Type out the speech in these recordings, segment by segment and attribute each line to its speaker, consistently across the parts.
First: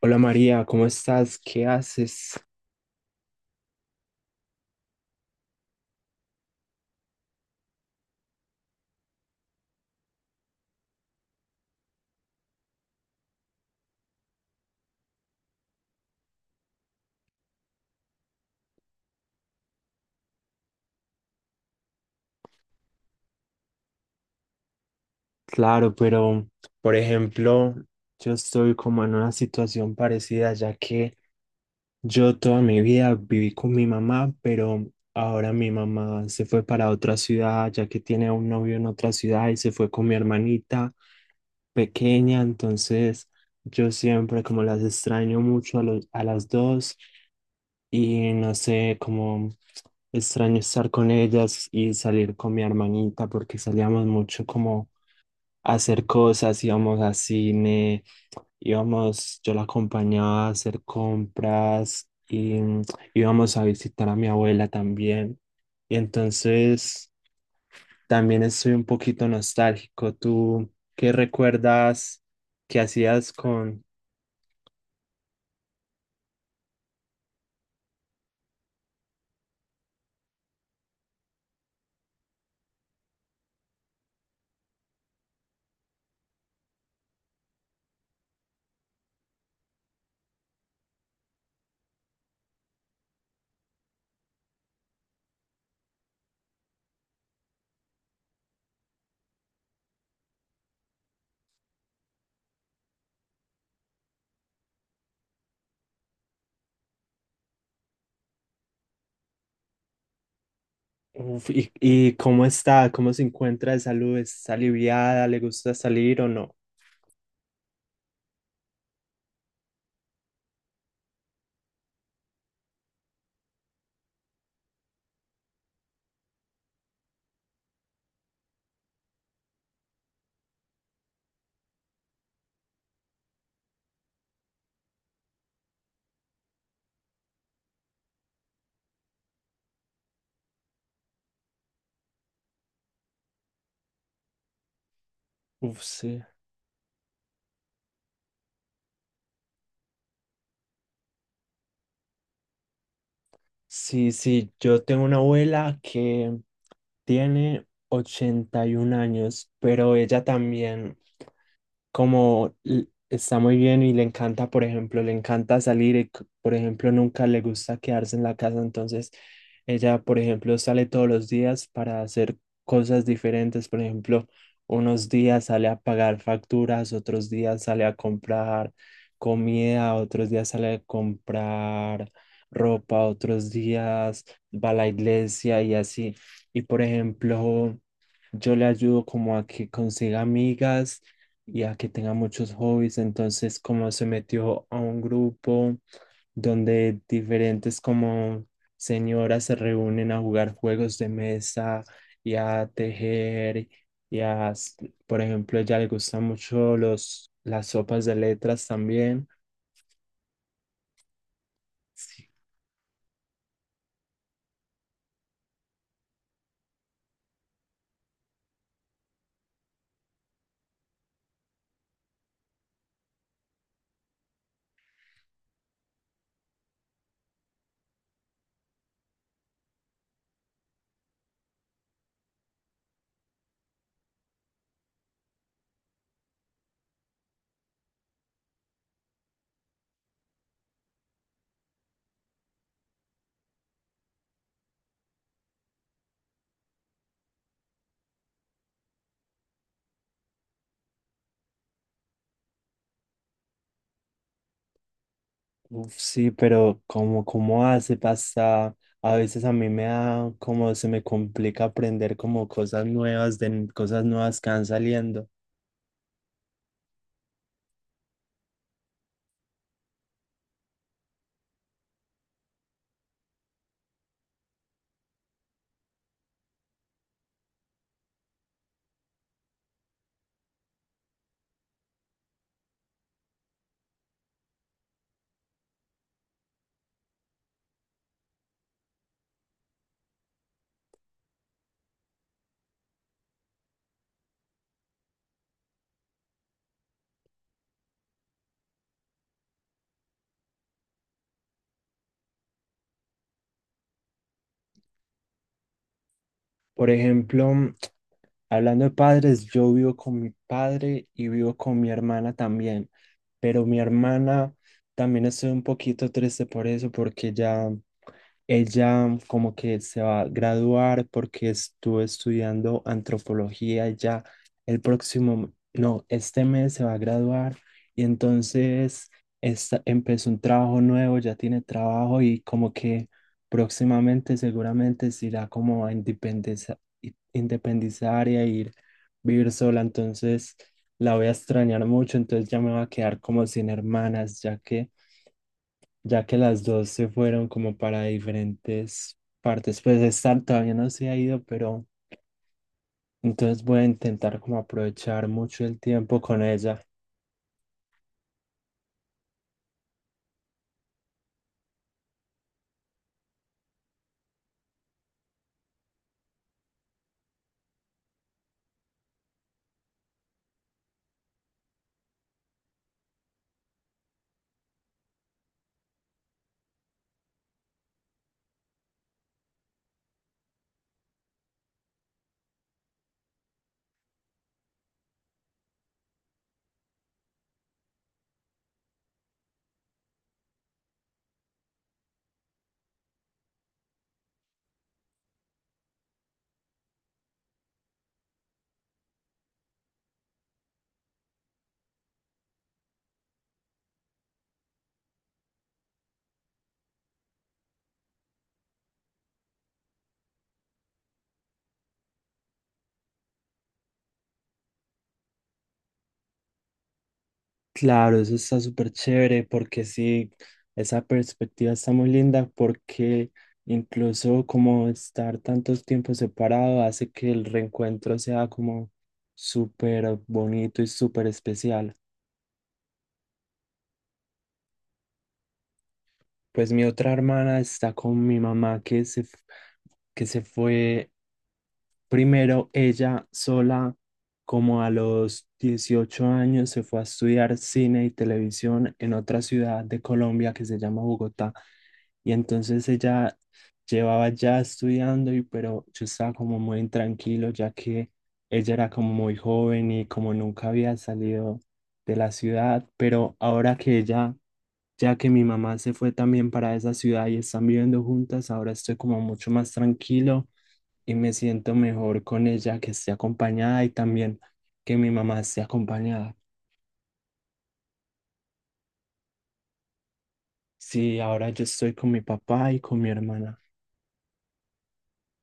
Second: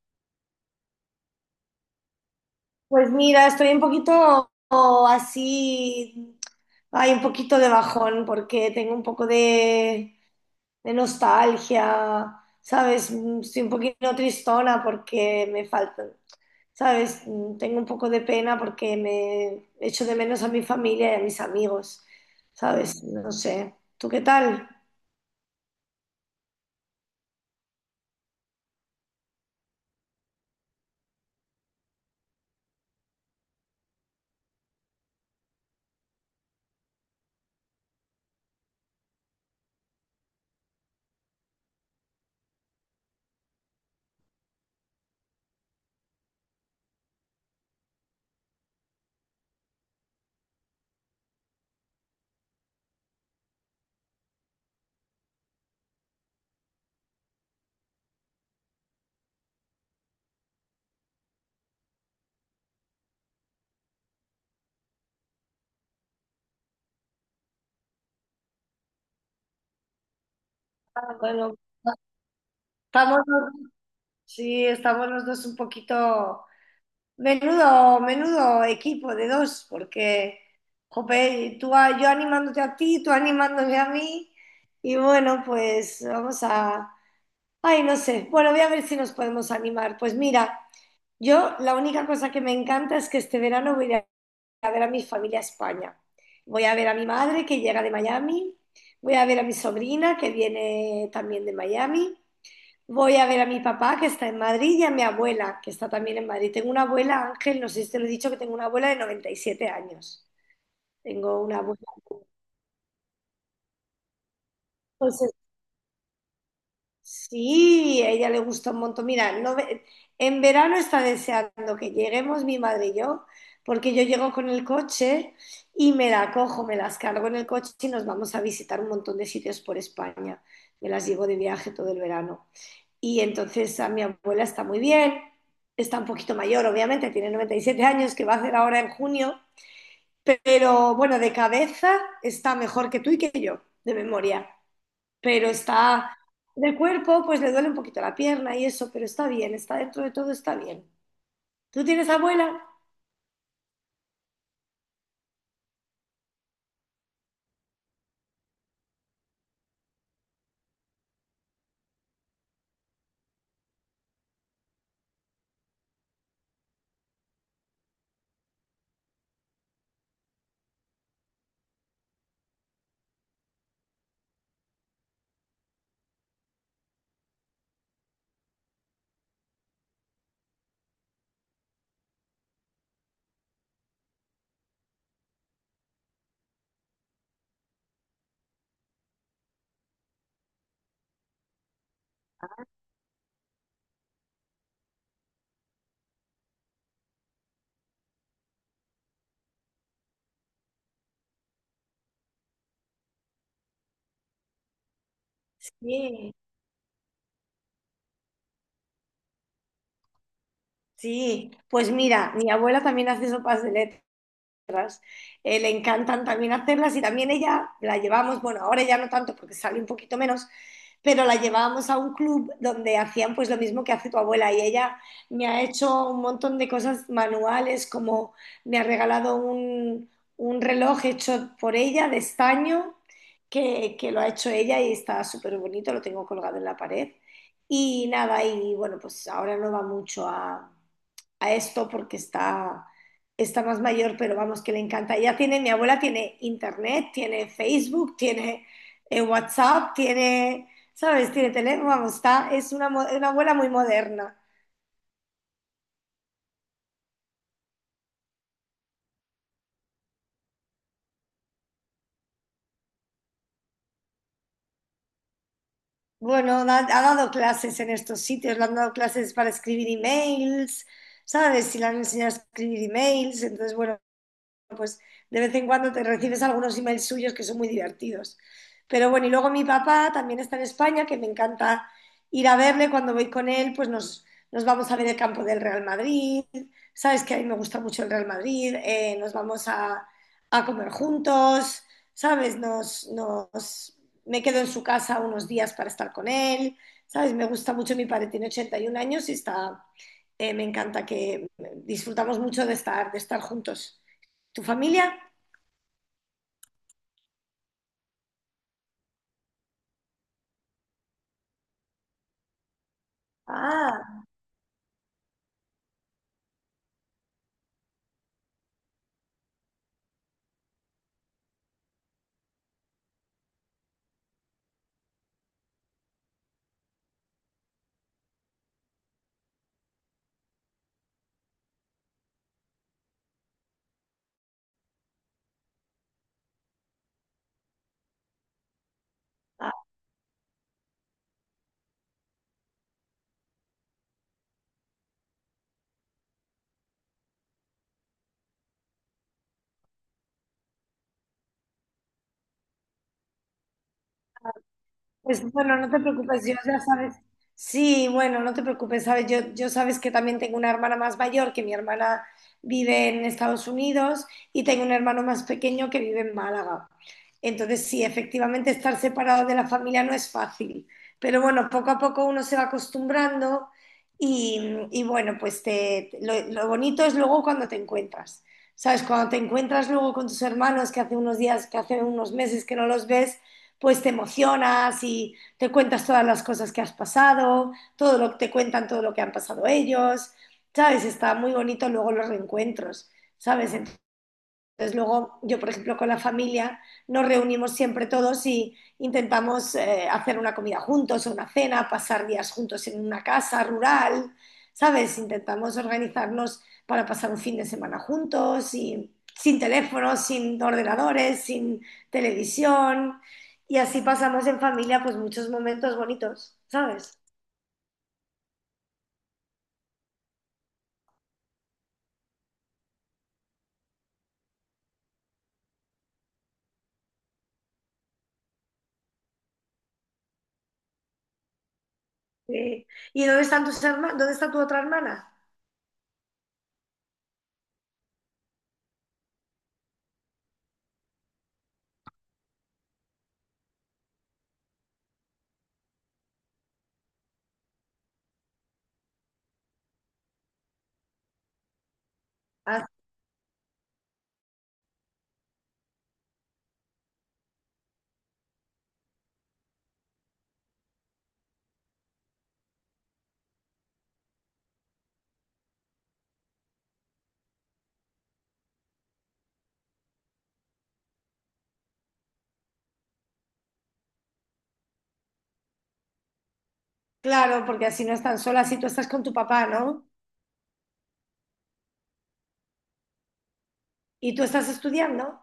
Speaker 1: Hola María, ¿cómo estás? ¿Qué haces?
Speaker 2: Pues mira, estoy un poquito así, hay un poquito de bajón porque tengo un poco de nostalgia, ¿sabes? Mm, Estoy un poquito tristona porque me faltan, ¿sabes? Mm, Tengo un poco de pena porque me echo de menos a mi familia y a mis amigos, ¿sabes? No sé. ¿Tú qué tal?
Speaker 1: Claro, pero por ejemplo, yo estoy como en una situación parecida, ya que yo toda mi vida viví con mi mamá, pero ahora mi mamá se fue para otra ciudad, ya que tiene un novio en otra ciudad y se fue con mi hermanita pequeña. Entonces yo siempre como las extraño mucho a a las dos, y no sé, como extraño estar con ellas y salir con mi hermanita porque salíamos mucho como a hacer cosas. Íbamos a cine, íbamos, yo la acompañaba a hacer compras y íbamos a visitar a mi abuela también. Y entonces también estoy un poquito nostálgico. ¿Tú qué
Speaker 2: Ah, bueno,
Speaker 1: recuerdas que
Speaker 2: estamos
Speaker 1: hacías
Speaker 2: los-
Speaker 1: con...
Speaker 2: sí, estamos los dos un poquito. Menudo equipo de dos, porque jope, yo animándote a ti, tú animándome a mí, y bueno, pues vamos a. Ay, no sé, bueno, voy a ver si nos podemos animar. Pues mira, yo la única cosa que me encanta es que este verano voy a ir a ver a mi familia a España. Voy a ver a mi madre que llega de Miami, voy a ver a mi sobrina que viene también de Miami. Voy a ver a mi papá que está en Madrid y a mi abuela que está también en Madrid. Tengo una abuela, Ángel, no sé si te lo he dicho, que tengo una abuela de 97 años. Tengo
Speaker 1: Uf,
Speaker 2: una abuela.
Speaker 1: y cómo está? ¿Cómo se encuentra de salud? ¿Está aliviada?
Speaker 2: Entonces,
Speaker 1: ¿Le gusta salir o no?
Speaker 2: sí, a ella le gusta un montón. Mira, no ve- en verano está deseando que lleguemos mi madre y yo, porque yo llego con el coche y me la cojo, me las cargo en el coche y nos vamos a visitar un montón de sitios por España. Me las llevo de viaje todo el verano. Y entonces a mi abuela está muy bien, está un poquito mayor, obviamente, tiene 97 años, que va a hacer ahora en junio, pero bueno, de cabeza está mejor que tú y que yo, de memoria, pero
Speaker 1: Uf,
Speaker 2: está
Speaker 1: sí.
Speaker 2: de cuerpo, pues le duele un poquito la pierna y eso, pero está bien, está dentro de todo, está bien. ¿Tú tienes abuela?
Speaker 1: Sí, sí, yo tengo una abuela que tiene 81 años, pero ella también como está muy bien y le encanta. Por ejemplo, le encanta salir y, por ejemplo, nunca le gusta quedarse en la casa. Entonces ella, por ejemplo, sale todos los días para hacer cosas diferentes. Por ejemplo, unos días sale a pagar facturas, otros días sale a comprar comida, otros días sale a comprar ropa, otros días va a la iglesia y así. Y por ejemplo, yo le ayudo como a que consiga amigas y a que tenga muchos hobbies. Entonces, como se metió a un grupo donde diferentes como señoras se reúnen a jugar juegos de mesa y a tejer y a, por ejemplo, ella le gustan
Speaker 2: Sí.
Speaker 1: mucho las sopas de letras también.
Speaker 2: Sí, pues mira, mi abuela también hace sopas de letras. Le encantan también hacerlas y también ella la llevamos, bueno, ahora ya no tanto porque sale un poquito menos, pero la llevábamos a un club donde hacían pues lo mismo que hace tu abuela y ella me ha hecho un montón de cosas manuales, como me ha regalado un reloj hecho por ella de estaño que lo ha hecho ella y está súper bonito, lo tengo colgado en la pared. Y nada, y bueno, pues ahora no va mucho a esto porque está más mayor, pero vamos, que le encanta. Ella tiene, mi abuela tiene internet, tiene Facebook, tiene WhatsApp, tiene, ¿sabes? Tiene teléfono, vamos, es una abuela muy moderna.
Speaker 1: Uf, sí, pero como, cómo hace pasa, a veces a mí me da como se me complica aprender como cosas nuevas de cosas nuevas que van saliendo.
Speaker 2: Bueno, ha dado clases en estos sitios, le han dado clases para escribir emails, ¿sabes? Y le han enseñado a escribir emails, entonces, bueno, pues de vez en cuando te recibes algunos emails suyos que son muy divertidos. Pero bueno, y luego mi papá también está en España, que me encanta ir a verle. Cuando voy con él, pues nos vamos a ver el campo del Real Madrid. Sabes que a mí me gusta mucho el Real Madrid. Nos vamos a comer juntos, ¿sabes? Me quedo en su casa unos días para estar con él. ¿Sabes? Me gusta mucho mi padre, tiene 81 años y está, me encanta que disfrutamos mucho de de estar juntos. ¿Tu familia?
Speaker 1: Por ejemplo, hablando de padres, yo vivo con mi padre y vivo con mi hermana también, pero mi
Speaker 2: Ah,
Speaker 1: hermana, también estoy un poquito triste por eso, porque ya ella como que se va a graduar porque estuvo estudiando antropología y ya el próximo, no, este mes se va a graduar. Y entonces empezó un trabajo nuevo, ya tiene trabajo y como que próximamente seguramente se irá como a independizar y a ir vivir sola. Entonces la voy a extrañar mucho. Entonces ya me va a quedar como sin hermanas, ya que las dos se fueron como para diferentes partes, pues estar todavía no se ha ido, pero entonces voy a intentar como aprovechar
Speaker 2: pues
Speaker 1: mucho
Speaker 2: bueno,
Speaker 1: el
Speaker 2: no te
Speaker 1: tiempo con
Speaker 2: preocupes, yo ya
Speaker 1: ella.
Speaker 2: sabes. Sí, bueno, no te preocupes, sabes, yo sabes que también tengo una hermana más mayor, que mi hermana vive en Estados Unidos, y tengo un hermano más pequeño que vive en Málaga. Entonces, sí, efectivamente estar separado de la familia no es fácil, pero bueno, poco a poco uno se va acostumbrando y, y bueno, lo bonito es luego cuando te encuentras. ¿Sabes? Cuando te encuentras luego con tus hermanos que hace unos días, que hace unos meses que no los ves pues te emocionas y te cuentas todas las cosas que has pasado, todo lo que te cuentan, todo lo que han pasado ellos, ¿sabes? Está muy bonito luego los reencuentros, ¿sabes? Entonces luego yo, por ejemplo, con la familia nos reunimos siempre todos y intentamos hacer una comida juntos o una cena, pasar días juntos en una casa rural, ¿sabes? Intentamos organizarnos para pasar un fin de semana juntos y sin teléfonos, sin ordenadores, sin televisión y así pasamos en familia pues muchos momentos bonitos, ¿sabes?
Speaker 1: Claro, eso está súper chévere porque sí, esa perspectiva está muy linda porque incluso como estar tantos tiempos separado hace que el reencuentro sea como súper bonito y súper especial.
Speaker 2: Sí. ¿Y dónde están tus herma- ¿Dónde está tu otra hermana?
Speaker 1: Pues mi otra hermana está con mi mamá que se, que se fue. Primero, ella sola, como a los 18 años, se fue a estudiar cine y televisión en otra ciudad de Colombia que se llama Bogotá. Y
Speaker 2: Ah,
Speaker 1: entonces ella llevaba ya estudiando, y, pero yo estaba como muy intranquilo, ya que ella era como muy joven y como nunca había salido de la ciudad. Pero ahora que ella, ya que mi mamá se fue también para esa ciudad y están viviendo juntas, ahora estoy como mucho más tranquilo y me siento mejor con ella que esté acompañada y también que mi mamá esté acompañada.
Speaker 2: claro, porque así no están solas y tú estás con tu papá, ¿no?
Speaker 1: Sí, ahora yo estoy con mi papá y con mi hermana.
Speaker 2: ¿Y tú estás estudiando?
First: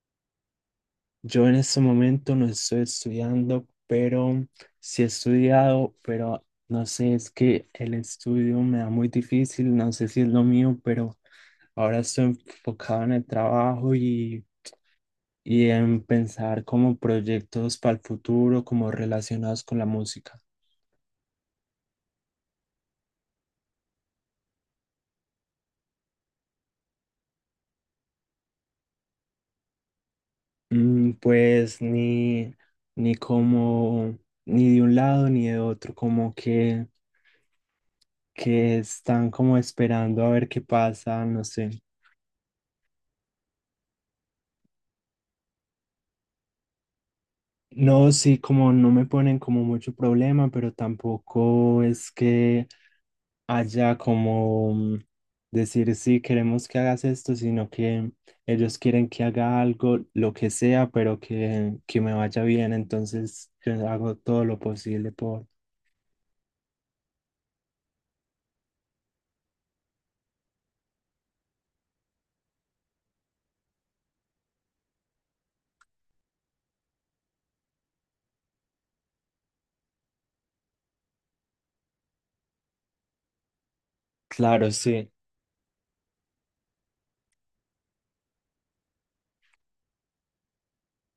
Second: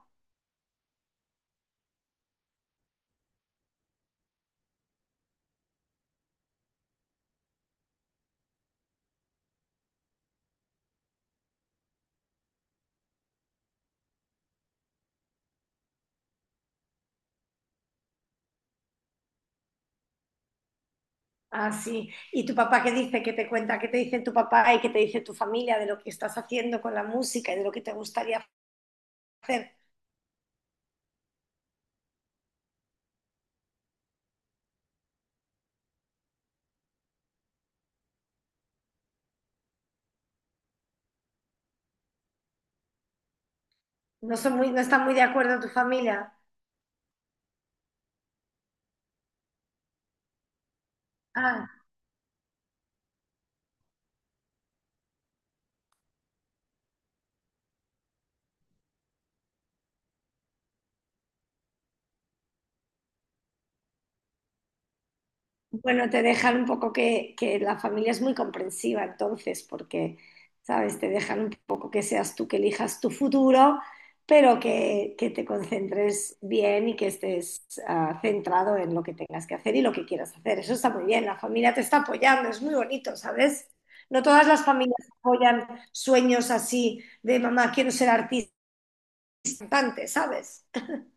Speaker 1: Yo en este momento no estoy estudiando, pero sí he estudiado, pero no sé, es que el estudio me da muy difícil, no sé si es lo mío, pero ahora estoy enfocado en el trabajo y en pensar como proyectos para el futuro, como relacionados con la música.
Speaker 2: Ah, sí. ¿Y tu papá qué dice? ¿Qué te cuenta? ¿Qué te dice tu papá y qué te dice tu familia de lo que estás haciendo con la música y de lo que te gustaría hacer?
Speaker 1: Pues ni, ni como, ni de un lado ni de otro, como que están como esperando a ver qué pasa, no sé.
Speaker 2: No están muy de acuerdo tu familia?
Speaker 1: No, sí, como no me ponen como mucho problema, pero
Speaker 2: Ah,
Speaker 1: tampoco es que haya como decir sí, queremos que hagas esto, sino que ellos quieren que haga algo, lo que sea, pero que me vaya bien, entonces yo hago todo lo posible por...
Speaker 2: bueno, te dejan un poco que la familia es muy comprensiva entonces, porque, ¿sabes? Te dejan un poco que seas tú que elijas tu futuro, pero que te concentres bien y que estés ah, centrado en lo que tengas que hacer y lo que quieras hacer. Eso está muy bien, la familia te está apoyando, es muy bonito, ¿sabes? No todas las
Speaker 1: Claro,
Speaker 2: familias
Speaker 1: sí.
Speaker 2: apoyan sueños así de mamá, quiero ser artista, cantante", ¿sabes?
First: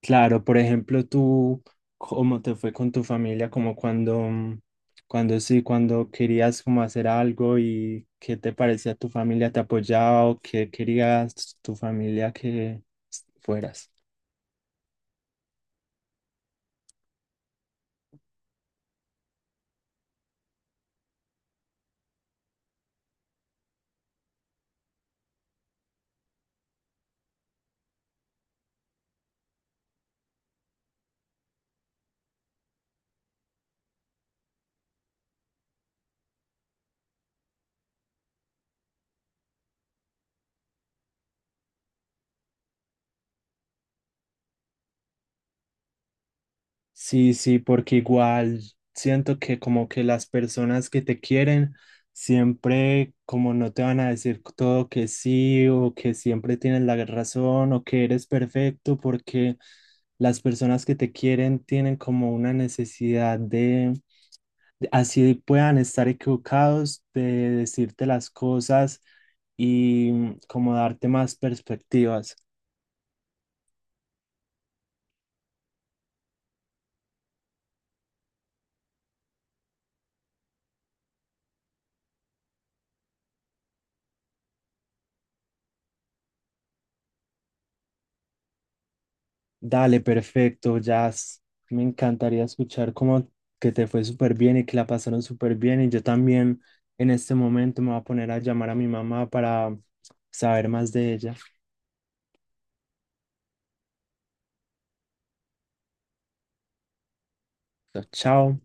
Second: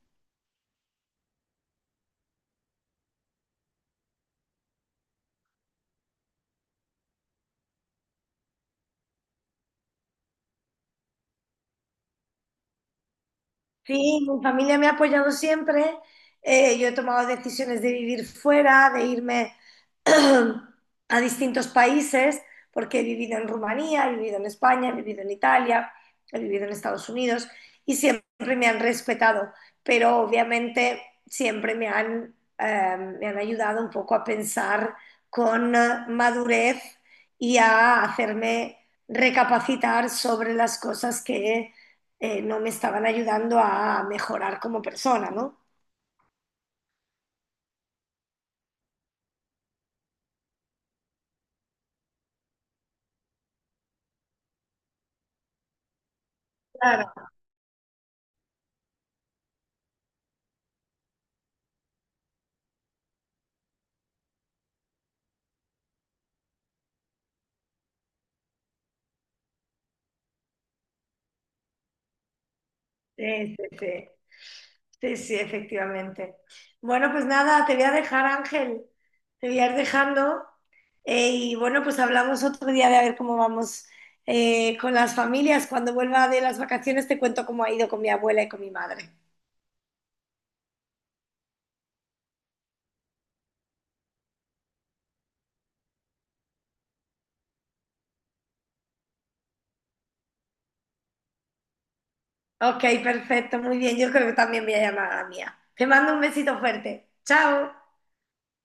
Speaker 1: Claro, por ejemplo, tú, ¿cómo te fue con tu familia? Como cuando, cuando sí, cuando querías como hacer algo y qué te parecía tu familia, te apoyaba o qué querías tu familia que fueras.
Speaker 2: Sí, mi familia me ha apoyado siempre. Yo he tomado decisiones de vivir fuera, de irme a distintos países, porque he vivido en Rumanía, he vivido en España, he vivido en Italia, he vivido en Estados Unidos y siempre me han respetado, pero obviamente siempre me han ayudado un poco a pensar con madurez y a hacerme recapacitar sobre las cosas que no me estaban ayudando a mejorar como persona, ¿no?
Speaker 1: Sí, sí, porque igual siento que como que las personas que te quieren siempre como no te van a decir todo que sí o que siempre tienes la
Speaker 2: Claro.
Speaker 1: razón o que eres perfecto porque las personas que te quieren tienen como una necesidad de, así puedan estar equivocados, de decirte las cosas y como darte más perspectivas.
Speaker 2: Sí, sí, sí, sí, efectivamente. Bueno, pues nada, te voy a dejar, Ángel, te voy a ir dejando. Y bueno, pues hablamos otro día de a ver cómo vamos con las familias. Cuando vuelva de las vacaciones te cuento cómo ha ido con mi abuela y con mi madre.
Speaker 1: Dale, perfecto, Jazz. Me encantaría escuchar cómo que te fue súper bien y que la pasaron súper bien. Y yo también en este momento me voy a poner a llamar a mi mamá para saber más de ella.
Speaker 2: Ok, perfecto, muy bien. Yo creo que también voy a llamar a la mía. Te mando un besito fuerte. Chao.
Speaker 1: Chao.